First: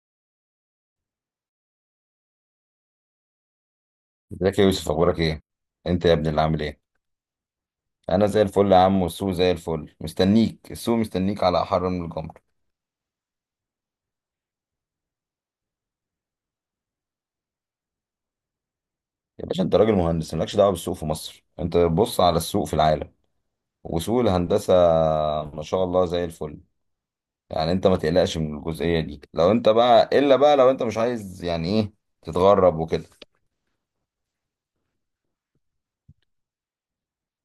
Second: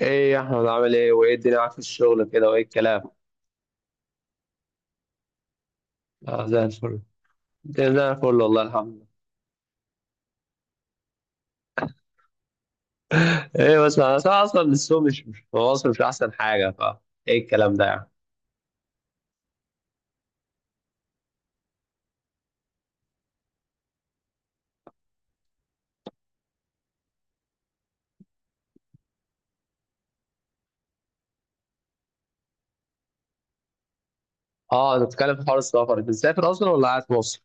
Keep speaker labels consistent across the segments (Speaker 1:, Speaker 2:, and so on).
Speaker 1: ايه يا احمد، عامل ايه وايه الدنيا معاك في الشغل كده وايه الكلام؟
Speaker 2: ازيك يا يوسف، اخبارك ايه؟ انت يا ابني اللي
Speaker 1: اه،
Speaker 2: عامل
Speaker 1: زي
Speaker 2: ايه؟
Speaker 1: الفل. الدنيا زي الفل،
Speaker 2: انا زي
Speaker 1: والله
Speaker 2: الفل يا
Speaker 1: الحمد
Speaker 2: عم،
Speaker 1: لله.
Speaker 2: والسوق زي الفل مستنيك. السوق مستنيك على احر من الجمر.
Speaker 1: ايه بس انا اصلا السوق مش في مصر، مش احسن حاجه، فا ايه الكلام ده يعني؟
Speaker 2: يا باشا، انت راجل مهندس مالكش دعوه بالسوق في مصر. انت بص على السوق في العالم وسوق الهندسه ما شاء الله زي الفل. يعني انت ما تقلقش من الجزئيه دي. لو انت بقى الا بقى لو انت مش عايز يعني ايه تتغرب وكده.
Speaker 1: اه، نتكلم في حوار السفر. انت مسافر اصلا ولا قاعد في مصر؟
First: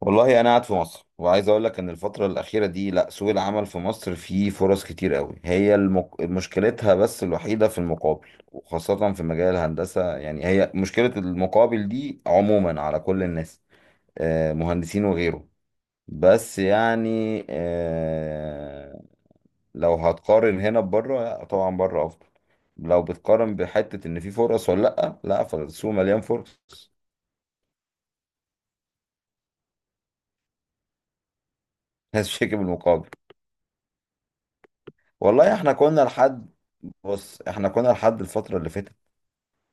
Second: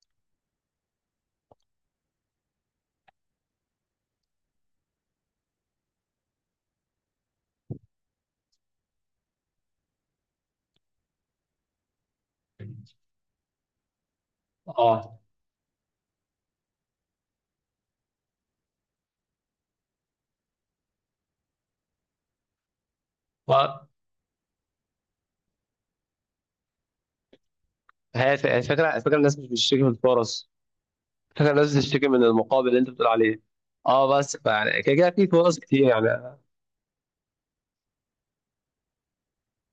Speaker 2: والله انا قاعد في مصر، وعايز اقول لك ان الفتره الاخيره دي لا، سوق العمل في مصر فيه فرص كتير قوي. هي مشكلتها بس الوحيده في المقابل، وخاصه في مجال الهندسه. يعني هي مشكله المقابل دي عموما على كل الناس، مهندسين
Speaker 1: اه،
Speaker 2: وغيره. بس يعني لو هتقارن هنا ببره، لا، طبعا بره افضل. لو بتقارن
Speaker 1: و-
Speaker 2: بحته ان في فرص ولا لا، لا، فالسوق مليان فرص.
Speaker 1: هي الفكره، الناس مش بتشتكي من الفرص، الفكره الناس بتشتكي من
Speaker 2: بس شكل
Speaker 1: المقابل اللي انت بتقول
Speaker 2: بالمقابل.
Speaker 1: عليه. اه بس يعني كده كده في
Speaker 2: والله
Speaker 1: فرص
Speaker 2: احنا
Speaker 1: كتير
Speaker 2: كنا
Speaker 1: يعني.
Speaker 2: لحد، بص احنا كنا لحد الفترة اللي فاتت،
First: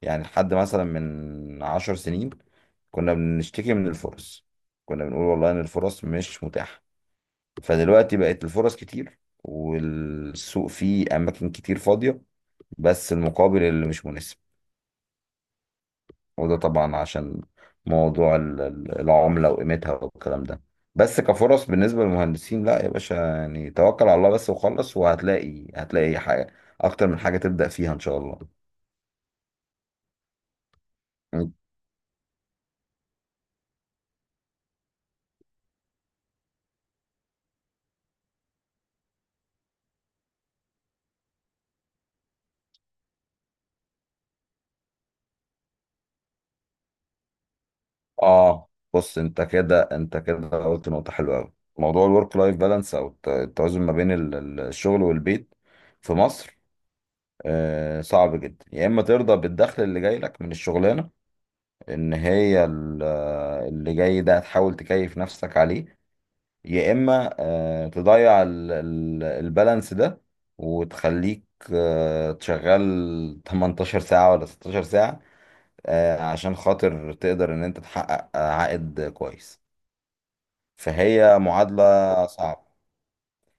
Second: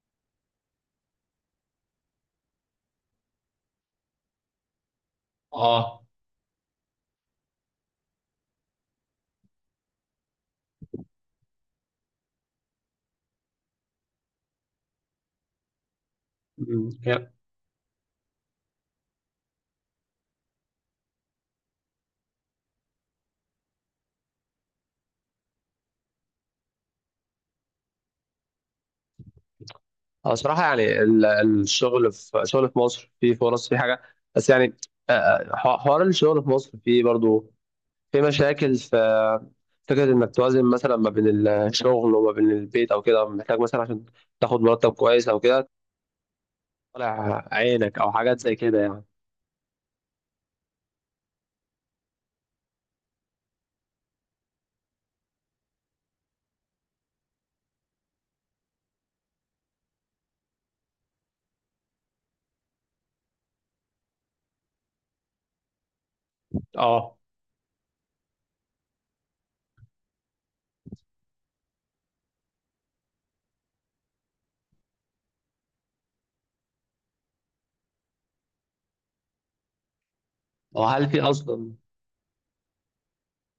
Speaker 2: يعني لحد مثلا من عشر سنين كنا بنشتكي من الفرص. كنا بنقول والله ان
Speaker 1: اه.
Speaker 2: الفرص مش متاحة، فدلوقتي بقت الفرص كتير والسوق فيه اماكن كتير فاضية، بس المقابل اللي مش مناسب. وده طبعا عشان موضوع العملة وقيمتها والكلام ده. بس كفرص بالنسبة للمهندسين، لا يا باشا، يعني توكل على الله بس وخلص، وهتلاقي حاجة اكتر من حاجة تبدأ فيها ان شاء الله.
Speaker 1: اه صراحة يعني ال- الشغل في شغل في مصر فيه فرص، فيه حاجة. بس يعني حوار الشغل في مصر فيه برضو في مشاكل، في فكرة إنك توازن مثلا ما بين الشغل وما بين البيت أو كده، محتاج مثلا عشان تاخد مرتب كويس أو كده طالع عينك أو حاجات زي
Speaker 2: اه
Speaker 1: كده يعني.
Speaker 2: بص، انت كده قلت نقطة حلوة قوي. موضوع الورك لايف بالانس، او التوازن ما بين الشغل والبيت في مصر، آه صعب جدا. يا اما ترضى بالدخل اللي جاي لك من الشغلانة، ان هي اللي جاي ده هتحاول تكيف نفسك عليه، يا
Speaker 1: اه.
Speaker 2: اما تضيع البالانس ده وتخليك تشغل 18 ساعة ولا 16 ساعة، عشان خاطر تقدر ان انت تحقق عائد كويس.
Speaker 1: وهل في
Speaker 2: فهي
Speaker 1: أصلا؟
Speaker 2: معادلة صعبة.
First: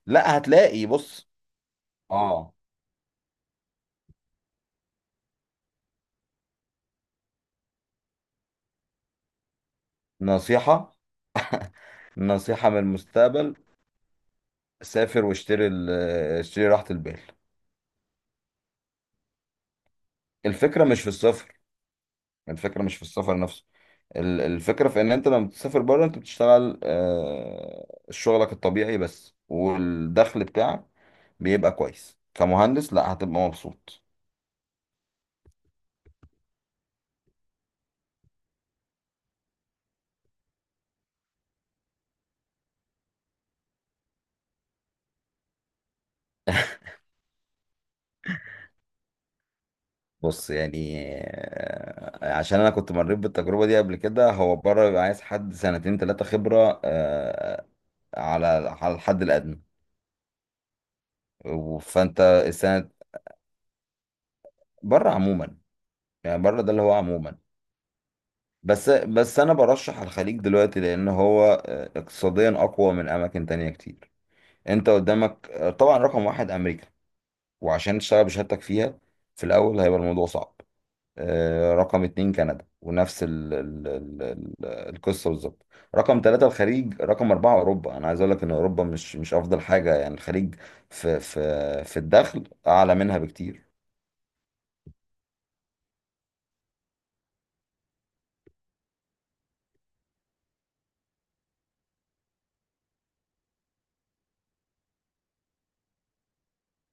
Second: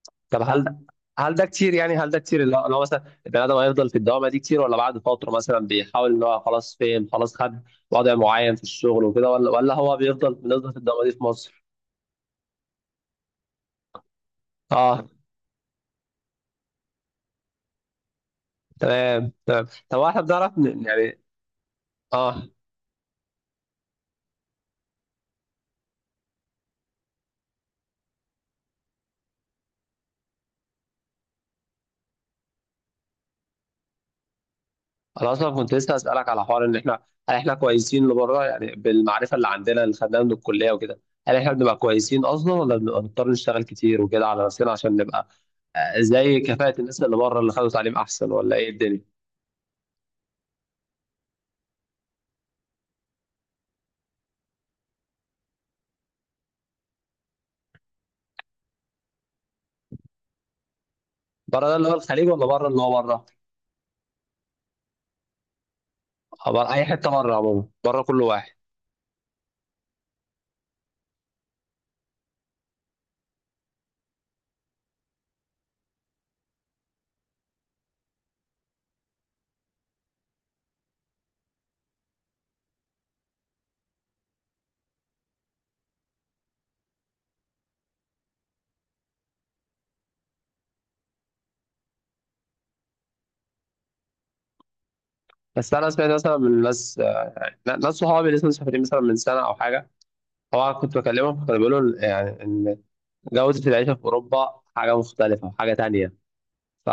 Speaker 2: لا،
Speaker 1: طب،
Speaker 2: هتلاقي بص.
Speaker 1: هل ده كتير،
Speaker 2: اه
Speaker 1: اللي هو مثلا البني ادم هيفضل في الدوامه دي كتير، ولا بعد فتره مثلا بيحاول ان هو خلاص فهم، خلاص خد وضع معين في الشغل وكده، ولا هو بيفضل بنفضل في
Speaker 2: نصيحة،
Speaker 1: الدوامه دي في مصر؟
Speaker 2: نصيحة من المستقبل.
Speaker 1: اه.
Speaker 2: سافر واشتري اشتري راحة البال.
Speaker 1: تمام، تمام. طب هو احنا بنعرف
Speaker 2: الفكرة مش في
Speaker 1: يعني.
Speaker 2: السفر،
Speaker 1: اه.
Speaker 2: الفكرة مش في السفر نفسه. الفكرة في ان انت لما بتسافر بره، انت بتشتغل شغلك الطبيعي بس، والدخل بتاعك بيبقى كويس كمهندس. لا، هتبقى مبسوط.
Speaker 1: انا اصلا كنت لسه اسالك على حوار ان احنا، هل احنا كويسين لبره يعني بالمعرفه اللي عندنا اللي خدناها من الكليه وكده؟ هل احنا بنبقى كويسين اصلا ولا بنبقى نضطر نشتغل كتير وكده على نفسنا عشان نبقى زي كفاءه الناس اللي بره اللي خدوا تعليم احسن، ولا ايه الدنيا؟
Speaker 2: بص يعني عشان انا كنت مريت بالتجربه دي قبل كده. هو بره بيبقى عايز حد سنتين ثلاثه خبره على على الحد الادنى.
Speaker 1: بره ده اللي هو
Speaker 2: فانت
Speaker 1: الخليج، ولا بره اللي
Speaker 2: السنه
Speaker 1: هو بره؟
Speaker 2: بره عموما، يعني بره
Speaker 1: بره
Speaker 2: ده اللي
Speaker 1: اي
Speaker 2: هو
Speaker 1: حته، بره
Speaker 2: عموما.
Speaker 1: عموما، بره كل واحد.
Speaker 2: بس انا برشح الخليج دلوقتي، لان هو اقتصاديا اقوى من اماكن تانية كتير. انت قدامك طبعا رقم واحد امريكا، وعشان تشتغل بشهادتك فيها في الاول هيبقى الموضوع صعب. رقم اتنين كندا، ونفس ال القصة بالظبط. رقم ثلاثة الخليج، رقم أربعة أوروبا. أنا عايز أقول لك إن أوروبا مش أفضل حاجة، يعني الخليج في في في الدخل أعلى منها بكتير.
Speaker 1: بس انا سمعت مثلا من ناس صحابي اللي لسه مسافرين مثلا من سنه او حاجه، هو كنت بكلمهم كانوا بيقولوا يعني ان جوده العيشه في اوروبا حاجه مختلفه، حاجه تانية. ف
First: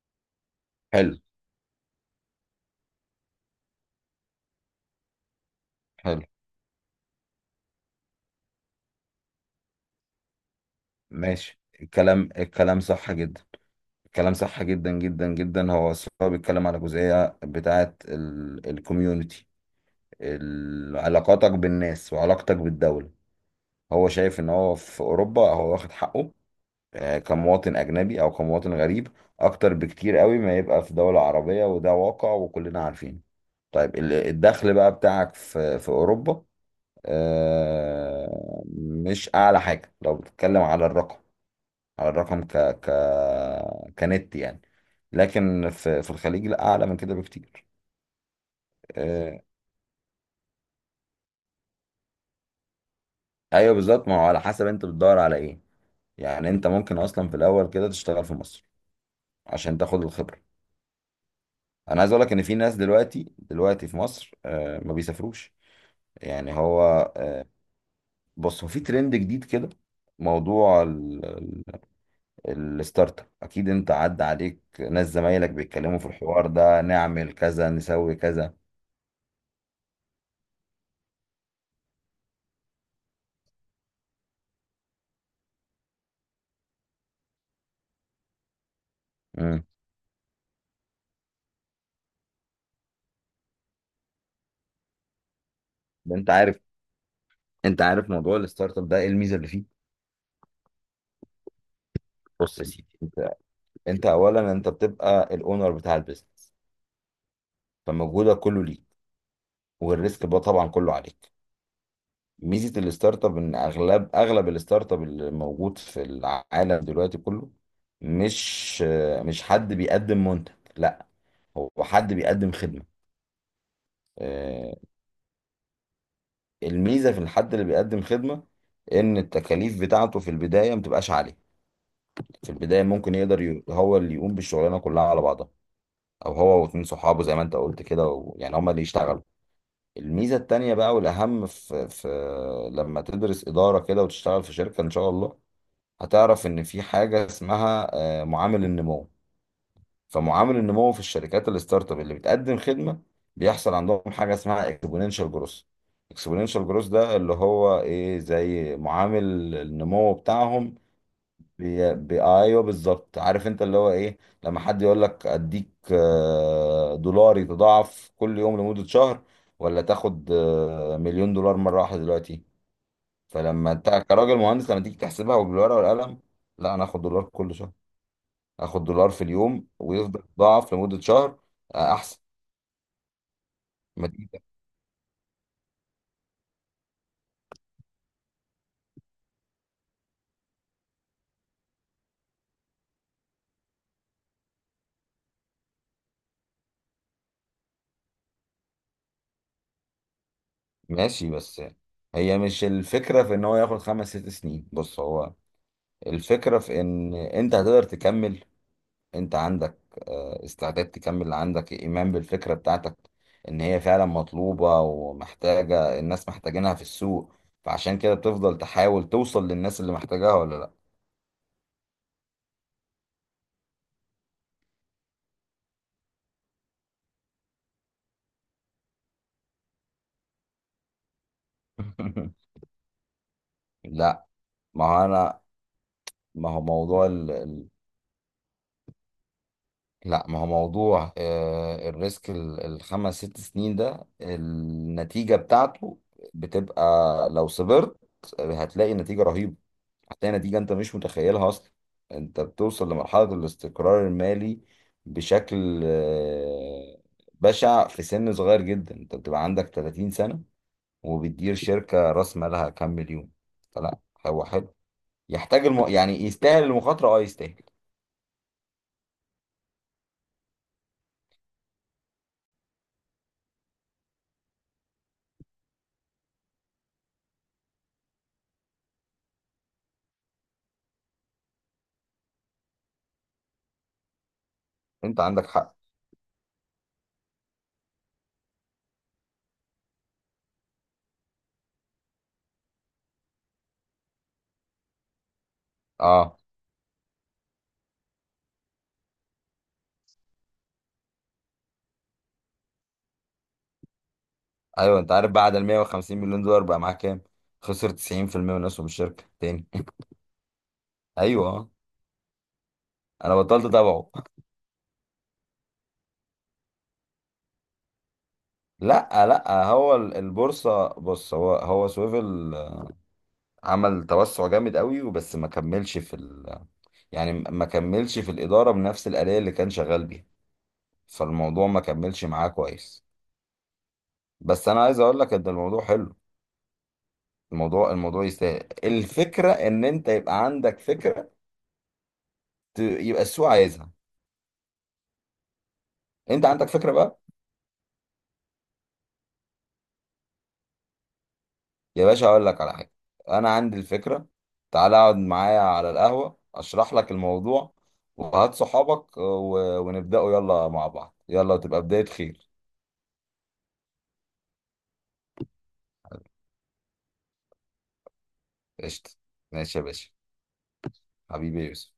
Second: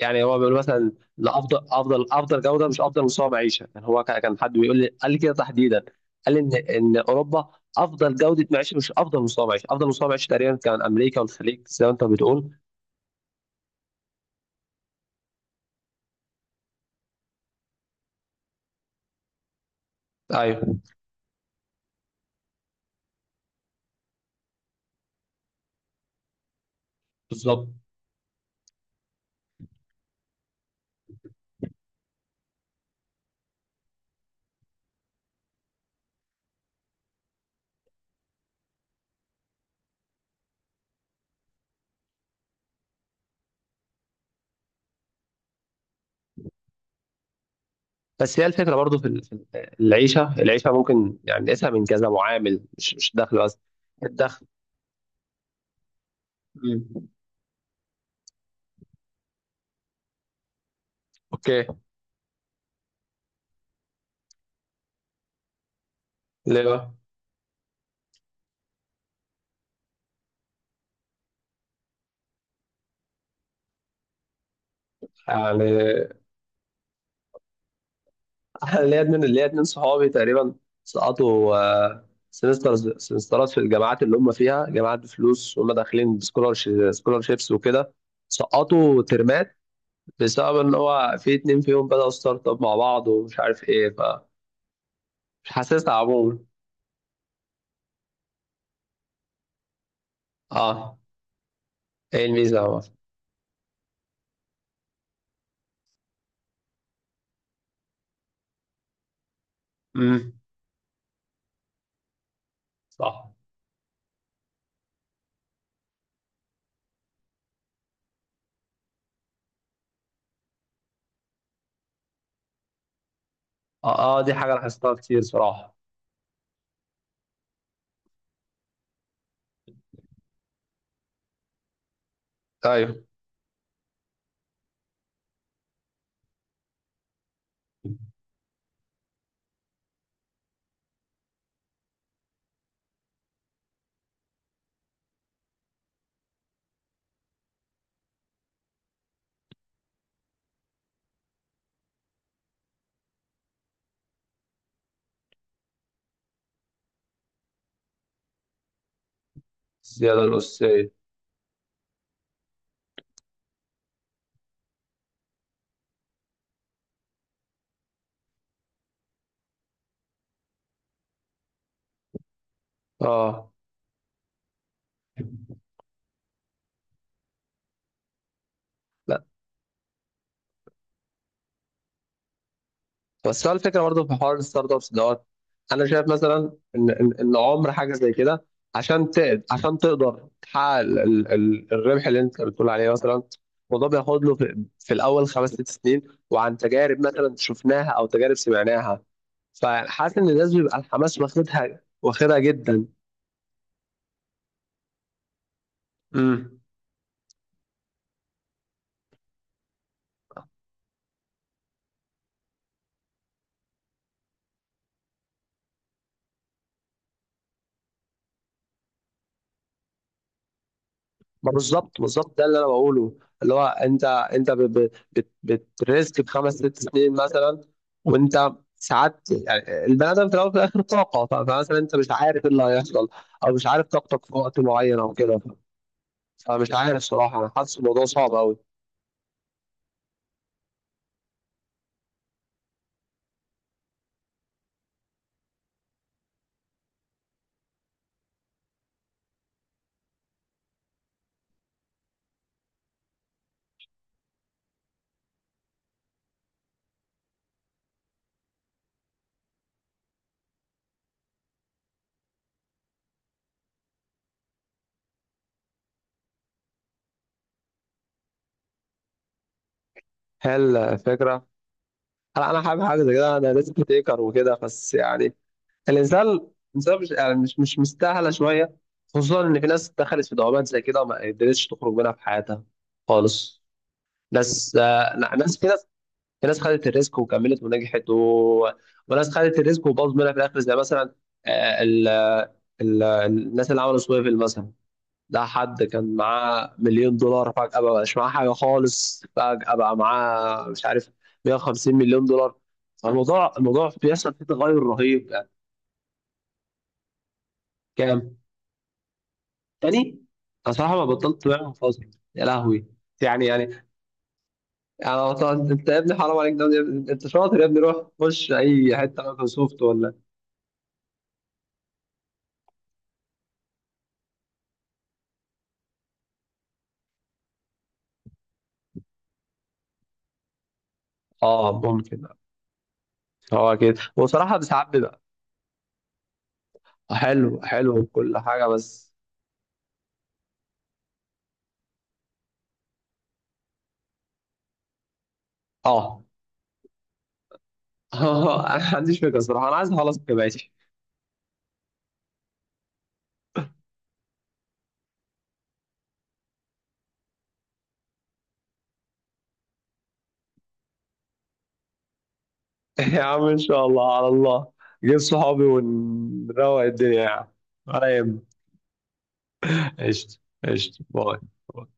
Speaker 1: يعني هو بيقول مثلا،
Speaker 2: حلو.
Speaker 1: لا، افضل، افضل جوده مش افضل مستوى معيشه. يعني هو كان حد بيقول لي، قال لي كده تحديدا،
Speaker 2: حلو.
Speaker 1: قال لي ان اوروبا افضل جوده معيشه مش افضل مستوى معيشه. افضل مستوى معيشه تقريبا كان امريكا
Speaker 2: ماشي،
Speaker 1: والخليج زي ما انت
Speaker 2: الكلام
Speaker 1: بتقول.
Speaker 2: الكلام صح جدا، الكلام صح جدا جدا جدا. هو الصراحة بيتكلم على جزئية بتاعة الكوميونتي،
Speaker 1: ايوه،
Speaker 2: علاقاتك بالناس وعلاقتك بالدولة. هو شايف إن هو في أوروبا هو واخد حقه
Speaker 1: بالظبط.
Speaker 2: كمواطن أجنبي أو كمواطن غريب أكتر بكتير قوي ما يبقى في دولة عربية، وده واقع وكلنا عارفين. طيب الدخل بقى بتاعك في في أوروبا مش أعلى حاجة. لو بتتكلم على الرقم، على الرقم ك ك كنت يعني، لكن في في الخليج لا، أعلى من كده بكتير.
Speaker 1: بس هي الفكره برضو في
Speaker 2: آه،
Speaker 1: العيشه ممكن يعني نقيسها من كذا معامل، مش الدخل بس.
Speaker 2: أيوه بالظبط، ما هو على
Speaker 1: الدخل.
Speaker 2: حسب أنت بتدور على إيه. يعني أنت ممكن
Speaker 1: مم.
Speaker 2: أصلا في الأول كده تشتغل في مصر عشان تاخد الخبرة.
Speaker 1: اوكي.
Speaker 2: انا عايز اقول لك ان في ناس دلوقتي، دلوقتي في مصر ما بيسافروش. يعني
Speaker 1: ليه
Speaker 2: هو
Speaker 1: بقى؟
Speaker 2: آه، بص هو في ترند جديد كده. موضوع الستارت اب، اكيد انت عدى عليك ناس زمايلك
Speaker 1: يعني
Speaker 2: بيتكلموا في الحوار ده، نعمل كذا نسوي كذا.
Speaker 1: أنا ليا اتنين صحابي تقريبا، سقطوا سمسترات في الجامعات اللي هم فيها، جامعات بفلوس وهم داخلين سكولارشيبس وكده، سقطوا ترمات
Speaker 2: امم.
Speaker 1: بسبب ان هو في اتنين فيهم بدأوا ستارت اب مع بعض ومش عارف ايه، فمش حاسسها
Speaker 2: انت
Speaker 1: عموما.
Speaker 2: عارف، انت عارف موضوع الستارت اب ده ايه الميزه اللي فيه؟
Speaker 1: اه، ايه الميزه
Speaker 2: بص
Speaker 1: يا
Speaker 2: يا سيدي،
Speaker 1: عمر؟
Speaker 2: انت اولا انت بتبقى الاونر بتاع البيزنس، فمجهودك كله ليك، والريسك
Speaker 1: امم.
Speaker 2: بقى طبعا كله عليك. ميزه الستارت
Speaker 1: صح.
Speaker 2: اب ان اغلب الستارت اب اللي موجود في العالم دلوقتي كله مش مش حد بيقدم منتج، لا، هو حد بيقدم خدمه.
Speaker 1: اه، دي حاجة
Speaker 2: آه،
Speaker 1: لاحظتها كتير صراحة.
Speaker 2: الميزه في الحد اللي بيقدم خدمه ان التكاليف بتاعته في البدايه ما بتبقاش عاليه. في البدايه
Speaker 1: ايوه.
Speaker 2: ممكن يقدر هو اللي يقوم بالشغلانه كلها على بعضها، او هو واتنين صحابه زي ما انت قلت كده، يعني هما اللي يشتغلوا. الميزه التانيه بقى والاهم في لما تدرس اداره كده وتشتغل في شركه ان شاء الله، هتعرف ان في حاجه اسمها معامل النمو. فمعامل النمو في الشركات الستارت اب اللي بتقدم خدمه بيحصل عندهم حاجه اسمها اكسبوننشال جروث. اكسبوننشال جروث ده اللي هو ايه، زي معامل النمو
Speaker 1: الزيادة
Speaker 2: بتاعهم.
Speaker 1: الأساسية.
Speaker 2: ايوه بالظبط، عارف انت اللي هو ايه. لما حد يقول لك اديك دولار يتضاعف كل يوم لمده شهر، ولا تاخد مليون دولار مره واحده دلوقتي.
Speaker 1: اه.
Speaker 2: فلما انت كراجل مهندس لما تيجي تحسبها وبالورقه والقلم، لا انا اخد دولار كل شهر، اخد دولار
Speaker 1: لا
Speaker 2: في اليوم ويفضل يتضاعف لمدة شهر، احسن.
Speaker 1: بس هو الفكرة برضه
Speaker 2: ما
Speaker 1: في
Speaker 2: دي
Speaker 1: حوار الستارت ابس دوت أنا شايف مثلا إن إن عمر حاجة زي كده، عشان تقدر تحقق الربح اللي أنت بتقول عليه مثلا. الموضوع بياخد له في الأول خمس ست سنين، وعن تجارب مثلا شفناها أو تجارب سمعناها، فحاسس إن الناس بيبقى الحماس
Speaker 2: ماشي. بس
Speaker 1: واخدها،
Speaker 2: هي
Speaker 1: واخدها
Speaker 2: مش
Speaker 1: جدا.
Speaker 2: الفكرة في ان هو ياخد خمس ست سنين، بص هو الفكرة
Speaker 1: امم.
Speaker 2: في ان انت هتقدر تكمل. انت عندك استعداد تكمل، عندك ايمان بالفكرة بتاعتك ان هي فعلا مطلوبة ومحتاجة، الناس محتاجينها في السوق، فعشان كده بتفضل تحاول توصل للناس اللي محتاجاها ولا لا.
Speaker 1: ما بالظبط ده اللي انا بقوله اللي هو انت، بتريسك بخمس ست سنين مثلا. وانت ساعات يعني البني ادم في الاول وفي الاخر طاقه، فمثلا انت مش عارف ايه اللي هيحصل او مش عارف طاقتك
Speaker 2: لا،
Speaker 1: في وقت
Speaker 2: ما
Speaker 1: معين
Speaker 2: هو
Speaker 1: او كده،
Speaker 2: انا ما هو
Speaker 1: فمش عارف
Speaker 2: موضوع
Speaker 1: صراحه انا حاسس الموضوع صعب قوي.
Speaker 2: لا ما هو موضوع الريسك الخمس ست سنين ده، النتيجة بتاعته بتبقى، لو صبرت هتلاقي نتيجة رهيبة، هتلاقي نتيجة انت مش متخيلها اصلا. انت بتوصل لمرحلة الاستقرار المالي بشكل بشع، في سن صغير جدا. انت بتبقى عندك 30 سنة وبتدير شركة راس مالها كام مليون. فلا، هو حلو، يحتاج يعني يستاهل المخاطرة، اه يستاهل.
Speaker 1: هي الفكره، هل انا حابب حاجه زي كده؟ انا ريسك تيكر وكده، بس يعني الانسان الانسان مش يعني مش مستاهله شويه، خصوصا ان في ناس دخلت في دوامات زي كده وما قدرتش تخرج منها في حياتها خالص. ناس
Speaker 2: انت
Speaker 1: لا،
Speaker 2: عندك حق.
Speaker 1: ناس، في ناس خدت الريسك وكملت ونجحت و... وناس خدت الريسك وباظت منها في الاخر، زي مثلا آه، ال... الناس اللي عملوا سويفل مثلا. ده حد كان
Speaker 2: اه،
Speaker 1: معاه مليون دولار فجأة بقى مش معاه حاجة خالص، فجأة بقى معاه مش عارف 150 مليون دولار. الموضوع بيحصل فيه تغير
Speaker 2: ايوه انت
Speaker 1: رهيب
Speaker 2: عارف
Speaker 1: يعني.
Speaker 2: بعد ال 150 مليون دولار بقى معاه كام؟ خسر
Speaker 1: كام؟
Speaker 2: 90% من اسهم الشركه تاني.
Speaker 1: تاني؟ أنا صراحة ما بطلت بيع
Speaker 2: ايوه
Speaker 1: من فترة. يا لهوي.
Speaker 2: انا
Speaker 1: يعني
Speaker 2: بطلت
Speaker 1: يعني
Speaker 2: اتابعه.
Speaker 1: يعني أصلاً انت يا ابني حرام عليك ده يا- انت شاطر يا ابني، روح خش اي حته
Speaker 2: لا لا
Speaker 1: مايكروسوفت
Speaker 2: هو
Speaker 1: ولا.
Speaker 2: البورصه. بص هو هو سويفل عمل توسع جامد قوي وبس ما كملش في ال يعني ما كملش في الاداره بنفس الاليه اللي كان شغال بيها، فالموضوع ما
Speaker 1: اه، ممكن.
Speaker 2: كملش معاه كويس.
Speaker 1: هو كده، وصراحه
Speaker 2: بس انا
Speaker 1: ساعات
Speaker 2: عايز اقول
Speaker 1: بيبقى
Speaker 2: لك ان الموضوع حلو،
Speaker 1: حلو.
Speaker 2: الموضوع
Speaker 1: حلو
Speaker 2: الموضوع
Speaker 1: وكل
Speaker 2: يستاهل.
Speaker 1: حاجه بس.
Speaker 2: الفكره ان انت يبقى عندك فكره، يبقى السوق عايزها.
Speaker 1: اه
Speaker 2: انت عندك فكره بقى؟
Speaker 1: انا ما عنديش فكره صراحه، انا عايز اخلص جامعتي.
Speaker 2: يا باشا اقول لك على حاجه، انا عندي الفكره. تعالى اقعد معايا على القهوه اشرح لك الموضوع، وهات صحابك ونبداوا يلا مع بعض، يلا تبقى بدايه خير.
Speaker 1: يا عم ان شاء الله على الله، جيب صحابي ونروق الدنيا يعني، على يهمك.
Speaker 2: قشطه. ماشي يا باشا.
Speaker 1: قشطه. قشطه،
Speaker 2: حبيبي يا
Speaker 1: باي.
Speaker 2: يوسف.